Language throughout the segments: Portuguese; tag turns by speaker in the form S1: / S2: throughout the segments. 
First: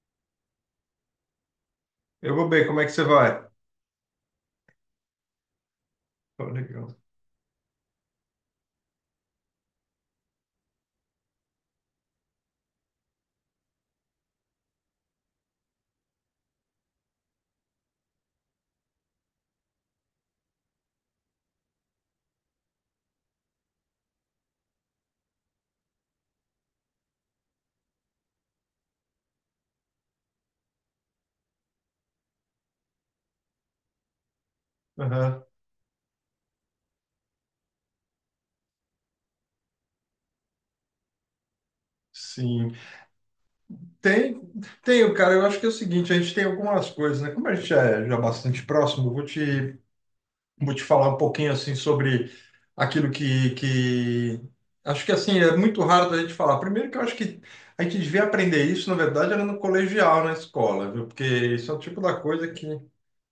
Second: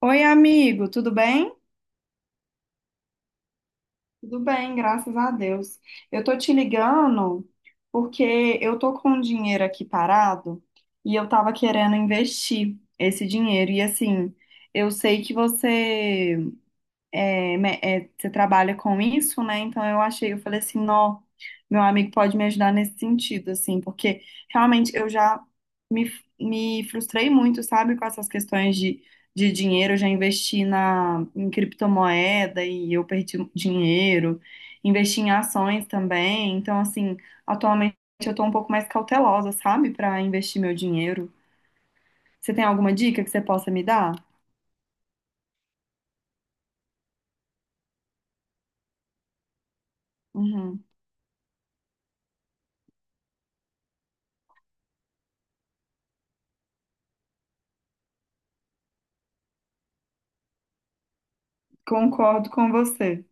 S1: Oi, amigo, tudo bem?
S2: Eu vou bem, como é que você vai?
S1: Tudo bem, graças a Deus. Eu tô
S2: Tá
S1: te
S2: legal.
S1: ligando porque eu tô com um dinheiro aqui parado e eu tava querendo investir esse dinheiro. E assim, eu sei que você você trabalha com isso, né? Então eu achei, eu falei assim, não, meu amigo pode me ajudar nesse sentido, assim, porque realmente eu já me frustrei muito, sabe, com essas questões de dinheiro. Eu já investi em criptomoeda e eu perdi dinheiro, investi em
S2: Aham,
S1: ações também. Então, assim, atualmente eu tô um pouco mais cautelosa, sabe, para investir meu dinheiro. Você tem
S2: sim.
S1: alguma dica que você possa me dar?
S2: Tem, tem, cara, eu acho que é o seguinte, a gente tem algumas coisas, né? Como a gente é já bastante próximo, vou te
S1: Uhum.
S2: falar um pouquinho, assim, sobre aquilo que... Acho que, assim, é muito raro da gente falar. Primeiro que eu acho que a gente devia aprender isso, na verdade, era no colegial, na escola, viu? Porque isso é o tipo da coisa
S1: Concordo
S2: que,
S1: com você,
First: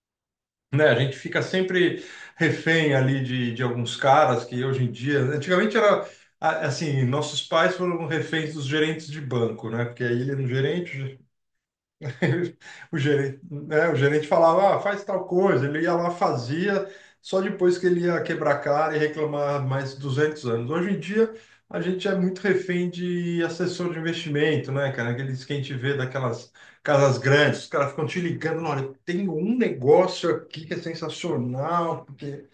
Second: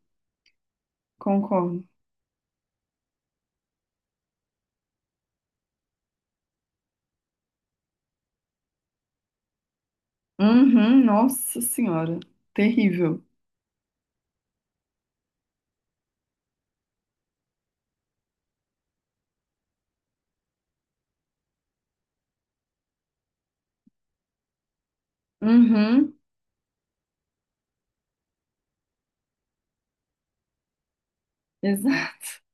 S2: né? A gente fica
S1: concordo.
S2: sempre refém ali de alguns caras que hoje em dia, antigamente era assim, nossos pais foram reféns dos gerentes de banco, né? Porque aí ele era um
S1: Uhum,
S2: gerente.
S1: nossa senhora,
S2: O
S1: terrível.
S2: gerente, né, o gerente falava, ah, faz tal coisa, ele ia lá, fazia, só depois que ele ia quebrar a cara e reclamar mais 200 anos. Hoje em dia, a gente é muito refém de assessor de investimento, né, cara? Aqueles que a gente vê
S1: Uhum,
S2: daquelas casas grandes, os caras ficam te ligando, olha, tem um negócio aqui que é sensacional,
S1: exato.
S2: porque,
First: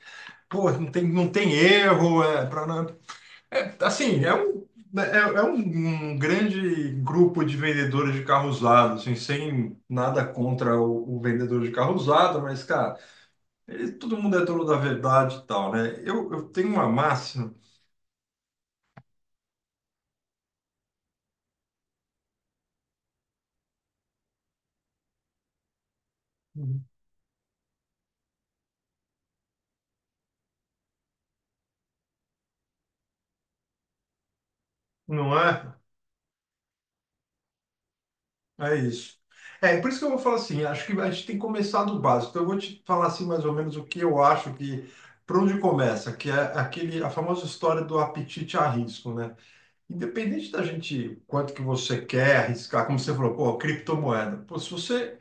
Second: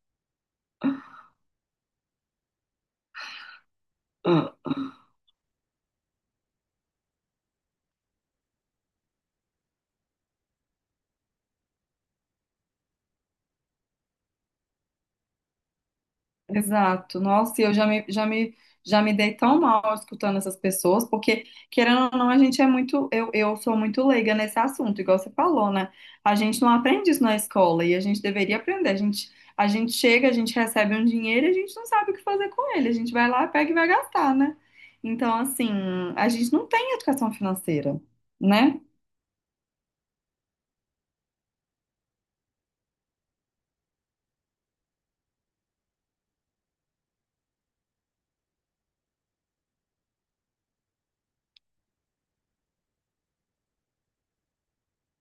S2: pô, não tem erro, para é, assim, é um, um grande grupo de vendedores de carro usado, assim, sem nada contra o vendedor de carro usado, mas, cara, todo mundo é dono da verdade e tal, né? Eu tenho uma
S1: Exato.
S2: máxima,
S1: Nossa, e eu já me, já me, já me dei tão mal escutando essas pessoas, porque, querendo ou não, a gente é muito, eu sou muito leiga nesse assunto, igual você falou, né? A gente não aprende isso na escola e a gente deveria aprender. A gente chega, a gente recebe um dinheiro e a gente não sabe o que fazer com ele. A gente vai lá, pega e vai gastar, né? Então,
S2: não
S1: assim,
S2: é?
S1: a gente não tem educação financeira,
S2: É
S1: né?
S2: isso. É, por isso que eu vou falar assim, acho que a gente tem que começar do básico. Então, eu vou te falar assim mais ou menos o que eu acho por onde começa, que é aquele, a famosa história do apetite a risco, né? Independente da gente, quanto que você quer arriscar, como você falou, pô, criptomoeda. Pô, se você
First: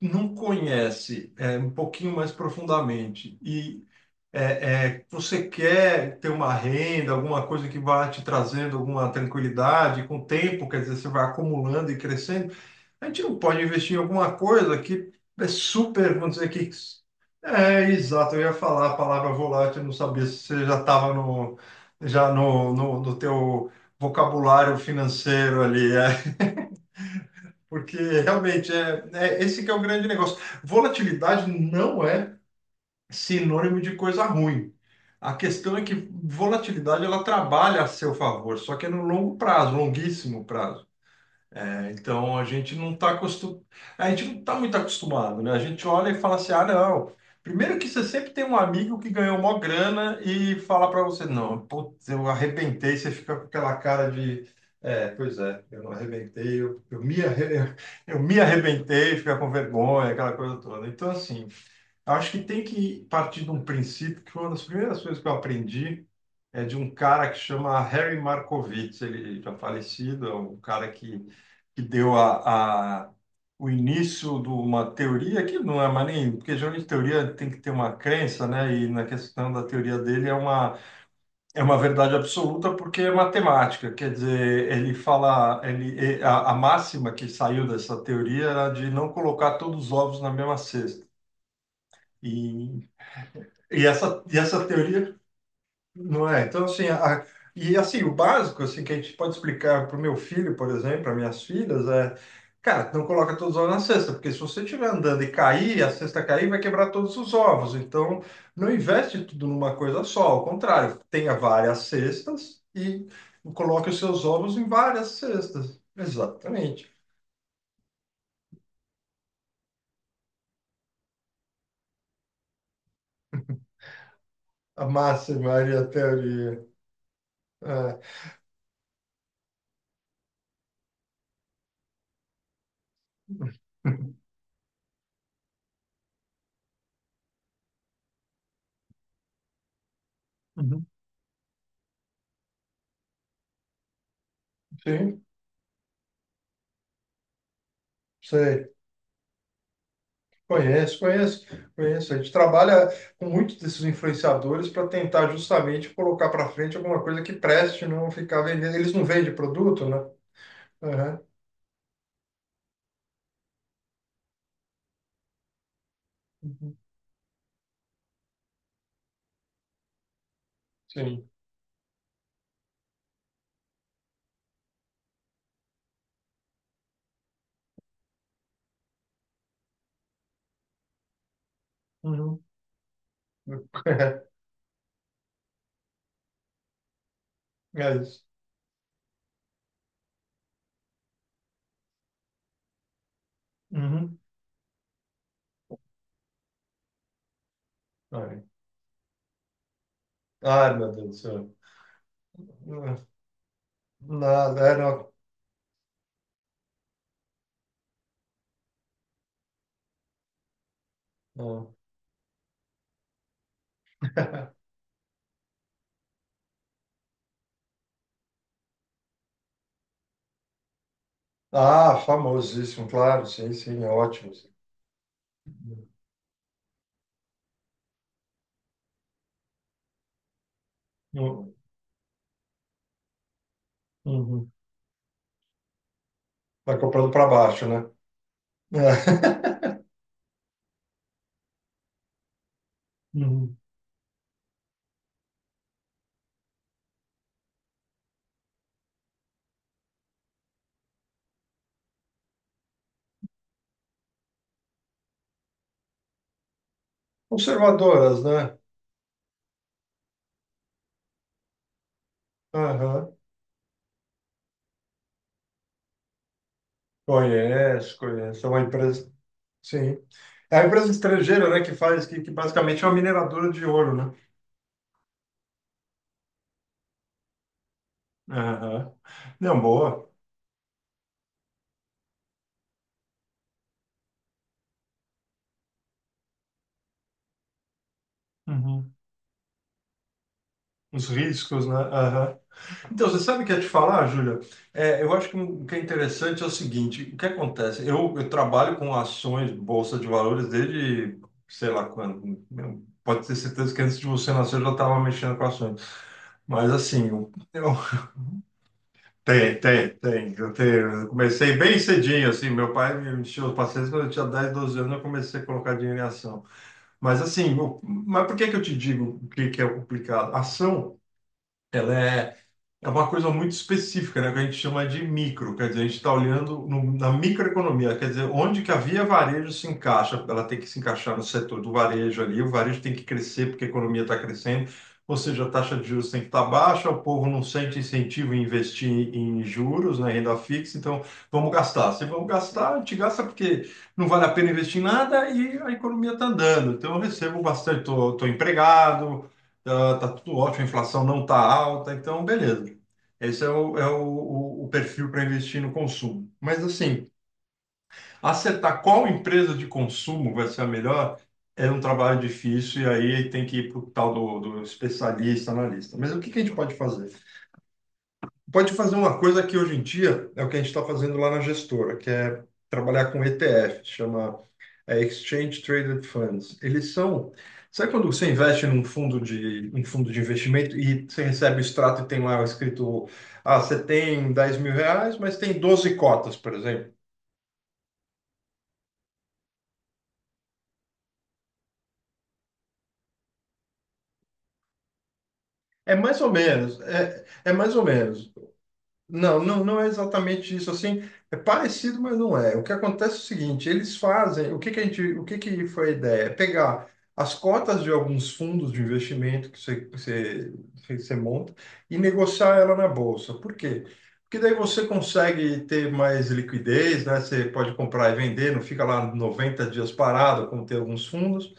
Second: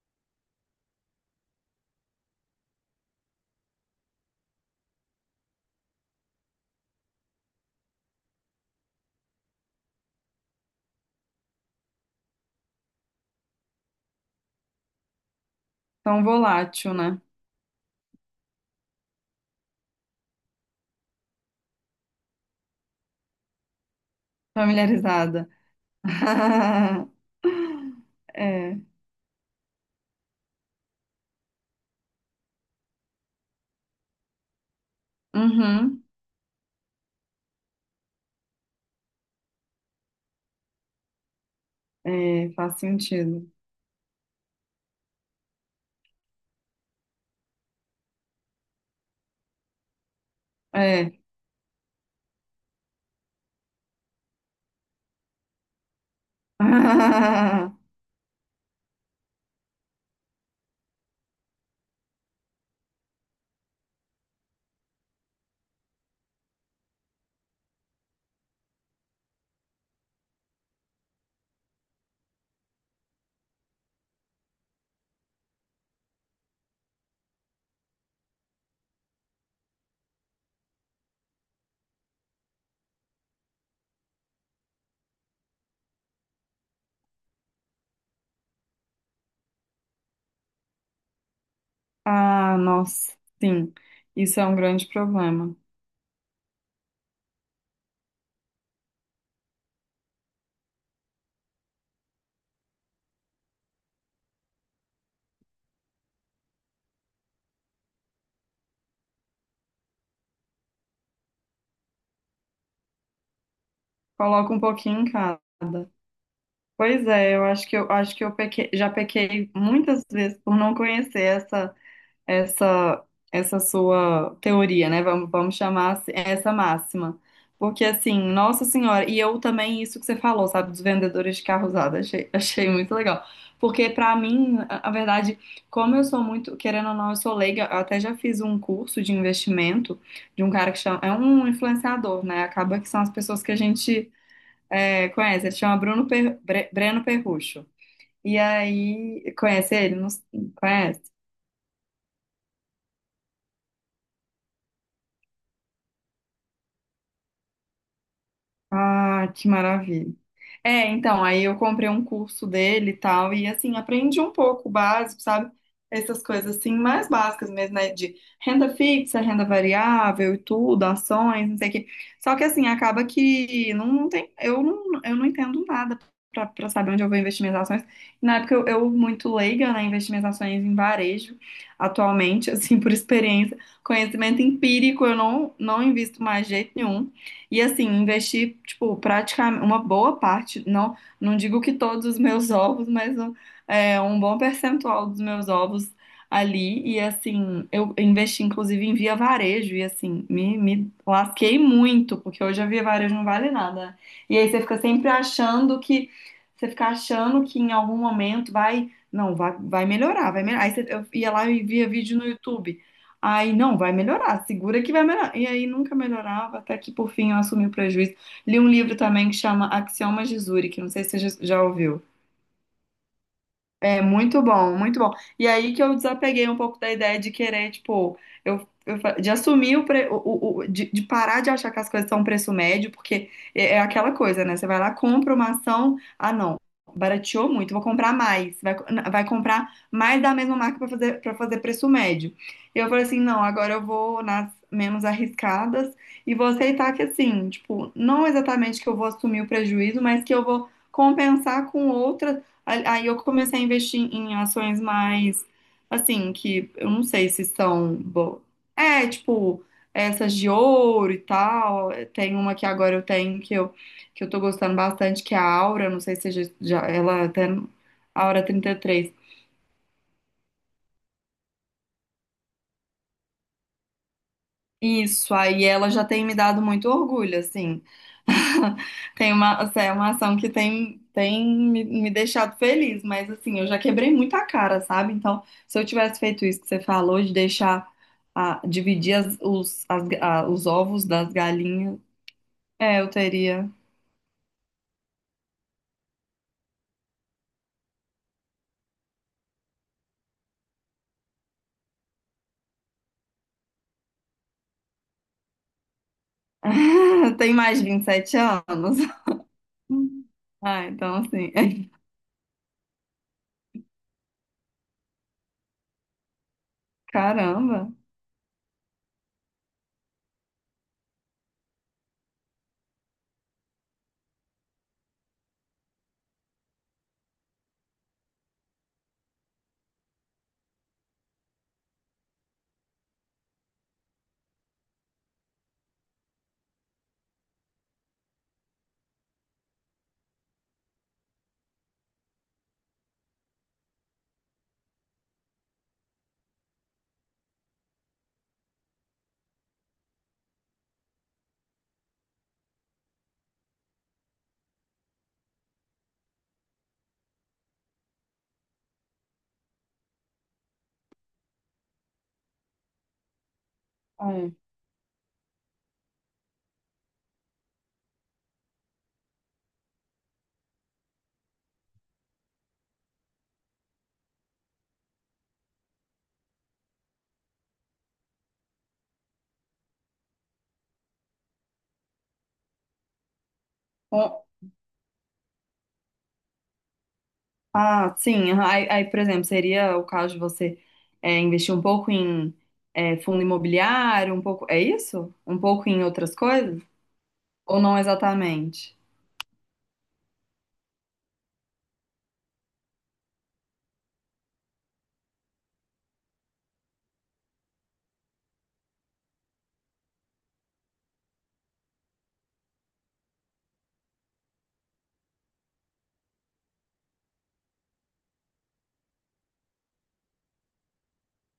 S2: não conhece, um pouquinho mais profundamente e você quer ter uma renda, alguma coisa que vá te trazendo alguma tranquilidade, com o tempo, quer dizer, você vai acumulando e crescendo. A gente não pode investir em alguma coisa que é super,
S1: Tão
S2: vamos dizer que.
S1: volátil, né?
S2: É, exato, eu ia falar a palavra volátil, eu não sabia se você já estava no, já no, no, no teu vocabulário
S1: Familiarizada.
S2: financeiro ali, é. Porque realmente
S1: É.
S2: é esse que é o grande negócio. Volatilidade não é sinônimo de coisa ruim. A questão é que
S1: Uhum.
S2: volatilidade ela trabalha a seu favor, só que é no longo prazo, longuíssimo prazo. É, então
S1: É, faz sentido.
S2: a gente não tá muito acostumado, né? A gente olha e fala assim, ah, não. Primeiro que você sempre tem um amigo que ganhou mó grana e fala para
S1: É.
S2: você, não, putz, eu arrebentei, você fica com aquela cara de, é, pois é, eu não arrebentei,
S1: Ah,
S2: eu me arrebentei, fica com vergonha, aquela coisa toda. Então, assim, eu acho que tem que partir de um princípio que foi uma das primeiras coisas que eu aprendi, é de um cara que chama Harry Markowitz, ele já falecido, é um cara que deu o início de uma teoria que não é mais nem, porque geralmente teoria tem que ter uma crença, né? E na questão da teoria dele é uma verdade absoluta porque é matemática, quer dizer, ele fala, a máxima que saiu dessa teoria era de não colocar todos os ovos na mesma cesta.
S1: ah,
S2: E
S1: nossa, sim,
S2: e
S1: isso é um
S2: essa
S1: grande
S2: teoria,
S1: problema.
S2: não é? Então, assim, e assim, o básico, assim, que a gente pode explicar para o meu filho, por exemplo, para minhas filhas, é, cara, não coloca todos os ovos na cesta, porque se você estiver andando e cair, a cesta cair, vai quebrar todos os ovos. Então, não investe tudo numa coisa só, ao contrário, tenha várias cestas e coloque os seus
S1: Coloca
S2: ovos
S1: um
S2: em
S1: pouquinho em
S2: várias
S1: cada.
S2: cestas. Exatamente.
S1: Pois é, eu acho que já pequei muitas vezes por não conhecer essa essa essa sua
S2: A
S1: teoria, né? Vamos
S2: máxima e a
S1: chamar assim, essa
S2: teoria.
S1: máxima. Porque
S2: É.
S1: assim, Nossa Senhora, e eu também isso que você falou, sabe, dos vendedores de carro usado, achei muito legal. Porque pra
S2: Uhum.
S1: mim, a verdade, como eu sou muito, querendo ou não, eu sou leiga, eu até já fiz um curso de investimento de um cara que chama, é um influenciador, né? Acaba que são as pessoas que a gente
S2: Sim,
S1: conhece, ele chama Breno Perrucho. E
S2: sei.
S1: aí, conhece ele? Não,
S2: Conhece,
S1: conhece?
S2: conhece, conhece. A gente trabalha com muitos desses influenciadores para tentar justamente colocar para frente alguma coisa que preste, não ficar vendendo. Eles não
S1: Ah,
S2: vendem
S1: que
S2: produto, né?
S1: maravilha. É,
S2: Aham.
S1: então, aí eu comprei um curso dele e tal, e assim, aprendi um pouco o básico, sabe? Essas coisas
S2: Uhum.
S1: assim, mais básicas mesmo, né? De renda fixa, renda variável e tudo,
S2: Sim.
S1: ações, não sei o quê. Só que assim, acaba que não tem, eu não entendo nada pra saber onde eu vou investir minhas ações. Na época eu muito leiga, né? Investi minhas ações em varejo,
S2: Uhum.
S1: atualmente, assim, por experiência, conhecimento empírico, eu não, não invisto mais de jeito nenhum. E assim,
S2: É isso.
S1: investi, tipo, praticamente uma boa parte, não digo que todos os meus ovos, mas
S2: Uhum.
S1: um bom percentual dos meus ovos ali. E assim, eu
S2: Ai,
S1: investi inclusive em via varejo, e assim,
S2: ai,
S1: me
S2: meu Deus do céu.
S1: lasquei muito, porque hoje a via
S2: Não,
S1: varejo não vale nada. E aí você
S2: nada, é,
S1: fica sempre
S2: não.
S1: você fica achando que em algum momento vai, não, vai, vai melhorar, vai melhorar. Aí você, eu ia lá e
S2: Não.
S1: via vídeo no YouTube. Aí, não, vai melhorar, segura que vai melhorar. E aí nunca melhorava, até que por fim eu assumi o prejuízo. Li um livro também que chama Axiomas de Zurich, não sei se você já
S2: Ah,
S1: ouviu.
S2: famosíssimo, claro, sim, sim, é
S1: É
S2: ótimo.
S1: muito
S2: Sim.
S1: bom, muito bom. E aí que eu desapeguei um pouco da ideia de querer, tipo, eu fa- de assumir o, pre- o- de parar de
S2: Uhum.
S1: achar que as coisas são um preço médio, porque é aquela coisa,
S2: Uhum.
S1: né? Você vai lá, compra uma ação, ah, não,
S2: Vai comprando para
S1: barateou
S2: baixo,
S1: muito,
S2: né?
S1: vou comprar mais. Vai
S2: É.
S1: comprar mais da mesma marca para fazer preço médio. E eu falei assim, não,
S2: Uhum.
S1: agora eu vou nas menos arriscadas e vou aceitar que assim, tipo, não exatamente que eu vou assumir o prejuízo, mas que eu vou compensar com outras Aí eu comecei a investir em ações mais, assim, que eu não sei se são
S2: Conservadoras,
S1: boas.
S2: né?
S1: É, tipo, essas de ouro e tal. Tem uma que agora eu
S2: Aham.
S1: tenho que eu tô gostando bastante, que é a Aura. Não sei se você já- ela até.
S2: Conheço,
S1: Aura
S2: conheço. É uma
S1: trinta e
S2: empresa.
S1: três
S2: Sim. É uma empresa estrangeira, né, que faz, que basicamente é uma mineradora de ouro, né?
S1: Isso, aí ela já tem me dado muito orgulho, assim.
S2: Aham.
S1: Tem uma,
S2: Não,
S1: assim, é
S2: boa.
S1: uma ação que tem, me deixado feliz, mas assim, eu já quebrei muita cara, sabe? Então, se eu tivesse feito isso que você falou, de deixar, ah,
S2: Uhum.
S1: dividir os ovos
S2: Os
S1: das
S2: riscos, né?
S1: galinhas,
S2: Aham.
S1: é,
S2: Então,
S1: eu
S2: você sabe o que eu ia te
S1: teria.
S2: falar, Júlia? É, eu acho que um, o que é interessante é o seguinte: o que acontece? Eu trabalho com ações, bolsa de valores, desde sei lá quando. Meu, pode ter certeza que antes de você nascer eu já estava mexendo com ações. Mas, assim, o-
S1: Tem mais de 27 anos.
S2: tem, tem, tem.
S1: Ah,
S2: Eu
S1: então assim,
S2: comecei bem cedinho, assim. Meu pai me encheu os pacientes quando eu tinha 10 12 anos, eu comecei a colocar dinheiro em ação. Mas assim, o-
S1: caramba.
S2: mas por que que eu te digo o que que é complicado? Ação, ela é é uma coisa muito específica, né, que a gente chama de micro, quer dizer, a gente está olhando na microeconomia, quer dizer, onde que a via varejo se encaixa, ela tem que se encaixar no setor do varejo ali, o varejo tem que crescer porque a economia está crescendo, ou seja, a taxa de juros tem que estar baixa, o povo não sente incentivo em investir em juros, né, renda fixa, então vamos gastar. Se vamos gastar, a gente gasta porque não vale a pena investir em nada e a economia está andando, então eu recebo bastante, estou empregado, está tudo ótimo, a inflação não está alta, então beleza. Esse é o perfil para investir no consumo. Mas, assim, acertar qual empresa de consumo vai ser a melhor é um trabalho difícil e aí tem que ir para o tal
S1: É.
S2: do especialista, analista. Mas o que que a gente pode fazer? Pode fazer uma coisa que hoje em dia é o que a gente está fazendo lá na gestora, que é trabalhar com ETF, chama é Exchange Traded Funds. Eles são. Sabe quando você investe um fundo de investimento e você recebe o extrato e tem lá escrito: ah, você tem 10 mil reais, mas tem 12 cotas, por exemplo?
S1: Ah, sim. Aham. Aí, por exemplo, seria o caso de você investir um pouco em fundo imobiliário, um pouco. É isso? Um pouco
S2: É
S1: em
S2: mais ou
S1: outras
S2: menos.
S1: coisas?
S2: É, é mais
S1: Ou
S2: ou
S1: não
S2: menos.
S1: exatamente?
S2: Não, não, não é exatamente isso assim. É parecido, mas não é. O que acontece é o seguinte, eles fazem, o que que a gente, o que que foi a ideia? É pegar as cotas de alguns fundos de investimento que você monta e negociar ela na bolsa. Por quê? Porque daí você consegue ter mais liquidez, né? Você pode comprar e vender, não fica lá 90 dias parado, como tem alguns fundos.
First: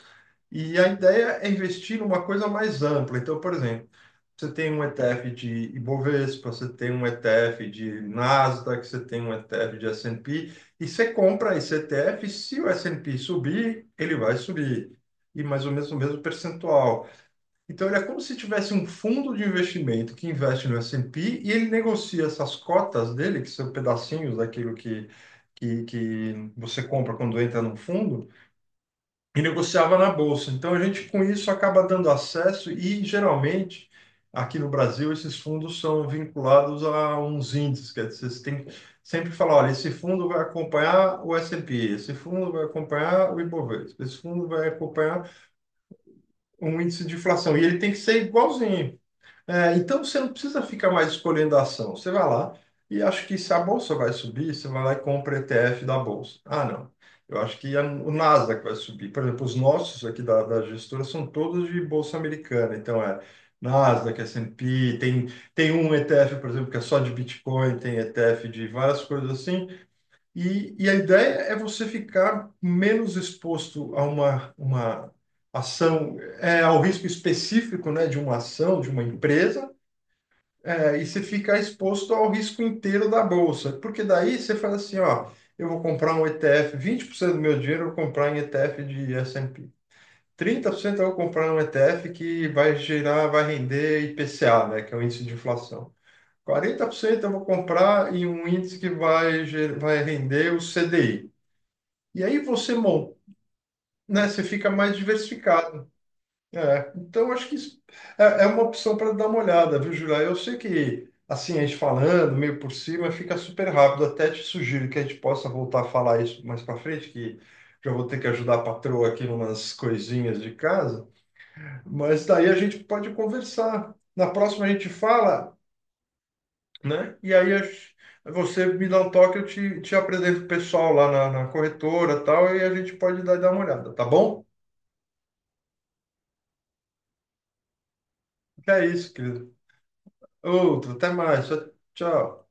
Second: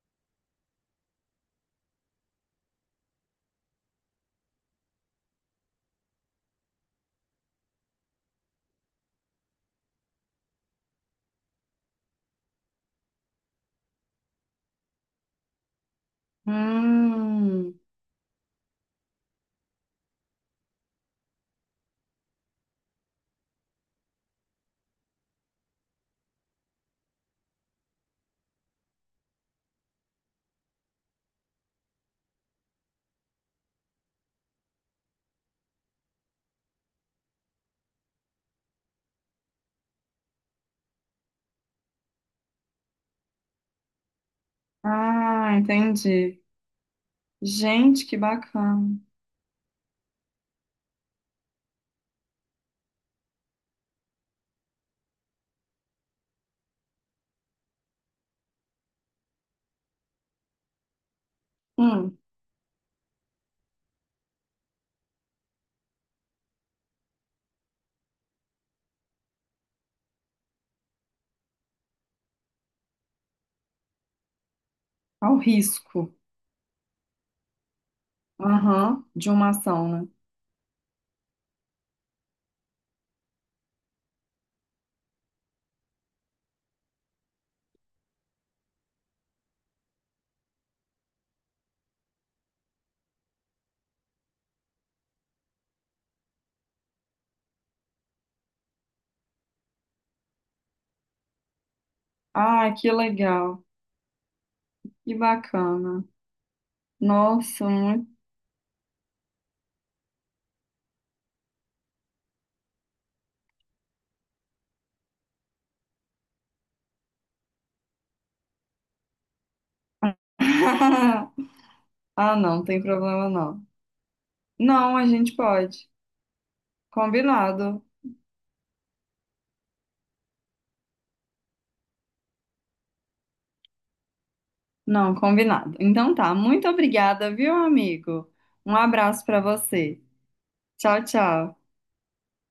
S2: E a ideia é investir numa coisa mais ampla. Então, por exemplo, você tem um ETF de Ibovespa, você tem um ETF de Nasdaq, você tem um ETF de S&P, e você compra esse ETF, se o S&P subir, ele vai subir, e mais ou menos o mesmo percentual.
S1: Hum.
S2: Então, ele é como se tivesse um fundo de investimento que investe no S&P e ele negocia essas cotas dele, que são pedacinhos daquilo que você compra quando entra num fundo, e negociava na bolsa. Então a gente com isso acaba dando acesso e geralmente aqui no Brasil esses fundos são vinculados a uns índices, quer dizer, você tem que sempre falar, olha, esse fundo vai acompanhar o S&P, esse fundo vai acompanhar o Ibovespa, esse fundo vai acompanhar
S1: Ah, entendi.
S2: um índice de inflação e ele tem que
S1: Gente, que
S2: ser
S1: bacana.
S2: igualzinho. É, então você não precisa ficar mais escolhendo a ação. Você vai lá e acho que se a bolsa vai subir, você vai lá e compra ETF da bolsa. Ah, não. Eu acho que é o Nasdaq vai subir. Por exemplo, os nossos aqui da gestora são todos de
S1: Hum,
S2: bolsa americana. Então é Nasdaq, S&P, tem um ETF, por exemplo, que é só de Bitcoin, tem ETF de várias coisas assim. E a ideia é você ficar menos exposto a uma
S1: ao risco.
S2: ação, é, ao risco específico, né, de uma ação, de uma
S1: Aham, de uma
S2: empresa,
S1: ação, né?
S2: é, e você fica exposto ao risco inteiro da bolsa, porque daí você faz assim, ó, eu vou comprar um ETF, cento do meu dinheiro eu vou comprar em ETF de S&P, cento eu vou comprar um ETF que vai gerar, vai render IPCA, né, que é o índice de inflação. 40% eu vou comprar em um índice que vai, vai render o CDI. E aí
S1: Ah,
S2: você,
S1: que
S2: mon-,
S1: legal.
S2: né, você fica mais
S1: Que
S2: diversificado.
S1: bacana.
S2: É, então acho que
S1: Nossa,
S2: isso
S1: muito.
S2: é, é uma opção para dar uma olhada, viu, Julia? Eu sei que assim a gente falando meio por cima fica super rápido. Até te sugiro que a gente possa voltar a falar isso mais para frente, que já vou ter que ajudar a patroa aqui numas coisinhas de casa. Mas
S1: Ah,
S2: daí a
S1: não, não tem
S2: gente pode
S1: problema não.
S2: conversar. Na próxima a gente
S1: Não, a gente
S2: fala,
S1: pode.
S2: né? E aí a
S1: Combinado.
S2: gente- você me dá um toque, eu te, te apresento o pessoal lá na corretora e tal, e a gente pode dar uma olhada, tá bom?
S1: Não, combinado. Então tá, muito obrigada, viu, amigo? Um
S2: É isso,
S1: abraço pra
S2: querido.
S1: você.
S2: Outro,
S1: Tchau,
S2: até mais.
S1: tchau.
S2: Tchau.